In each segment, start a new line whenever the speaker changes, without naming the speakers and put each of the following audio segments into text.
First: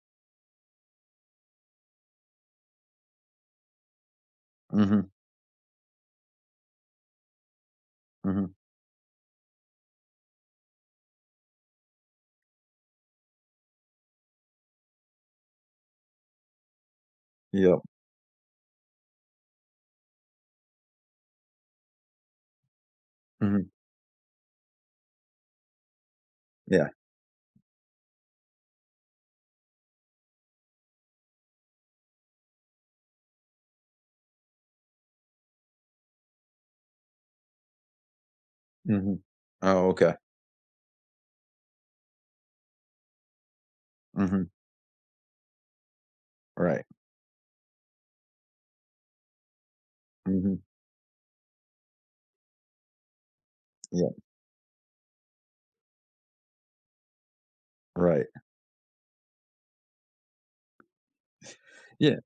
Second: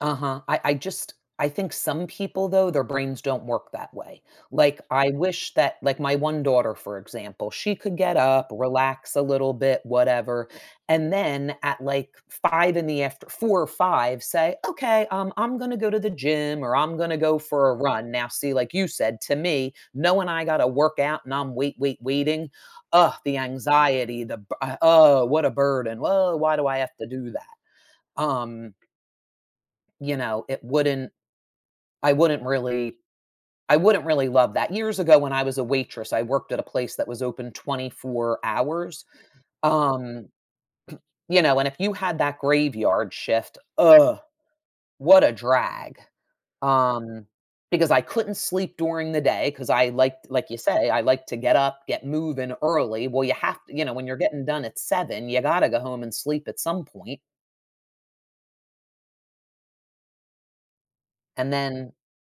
Uh-huh. I I just I think some people, though, their brains don't work that way. Like, I
Mhm.
wish that, like, my one daughter, for example, she could get up,
Mhm.
relax a little bit, whatever, and then, at, like, 5:00 in the after 4:00 or 5:00, say, "Okay, um, I'm gonna go to the gym, or I'm gonna go for a
Yeah.
run." Now, see, like you said, to me, knowing I gotta work out and I'm wait, wait, waiting, ugh, the
Mhm.
anxiety, the b oh, what a burden. Well, why do I
Yeah.
have to do that? Um You know, it wouldn't I wouldn't really I wouldn't really love that. Years ago when I was a waitress, I worked at a place that was open 24 hours,
Mhm. Oh, okay.
um, you know, and if you had that graveyard shift, ugh,
Mhm.
what a drag.
Right.
Um, because I couldn't sleep during the day, 'cause I like like, you
Mhm.
say, I like to get up, get moving early. Well, you have to, you know, when
Yeah.
you're getting done at 7, you gotta go home and sleep at some point.
Right.
And then
Yeah,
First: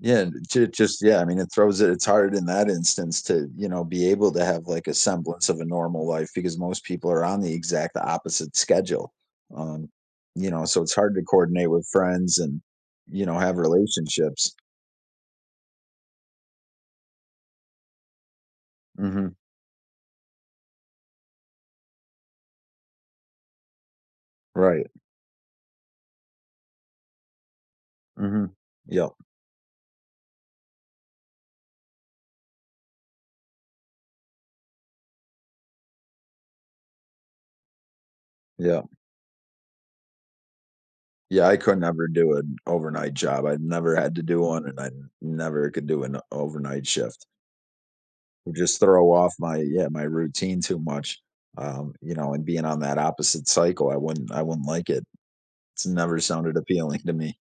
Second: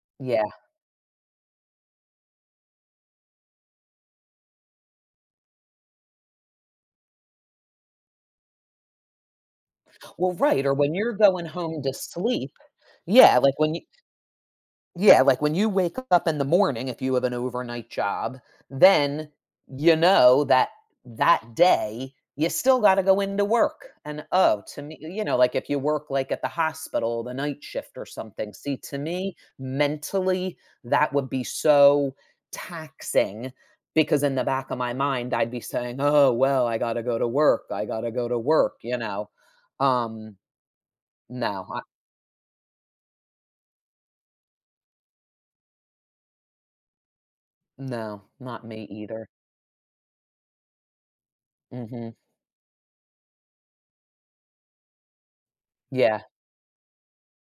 yeah,
Yeah.
j just, yeah, I mean, it throws it it's hard in that instance to, you know, be able to have, like, a semblance of a normal life because most people are on the exact opposite schedule, um,
Well,
you know,
right, or
so it's
when you're
hard to
going
coordinate
home
with
to
friends
sleep,
and, you know,
yeah, like
have
when you
relationships.
Yeah, like, when you wake up in the morning, if you have an overnight job, then
Mhm.
you know that that day, you still gotta go into work. And, oh, to
Right.
me, you know, like, if you work, like, at the hospital, the night shift or
Mhm,
something. See, to
yeah.
me, mentally, that would be so taxing, because in the back of my mind, I'd be saying, "Oh, well, I gotta go to work, I gotta go to work,"
Yeah.
you know. Um
Yeah, I
No,
could
I
never do an overnight job. I've never had to do one, and I never could do an overnight shift.
No, not
Just
me
throw
either.
off my, yeah, my routine too much, um, you
Mhm.
know, and being on that opposite cycle, I wouldn't I wouldn't like it. It's never
Yeah.
sounded appealing to me.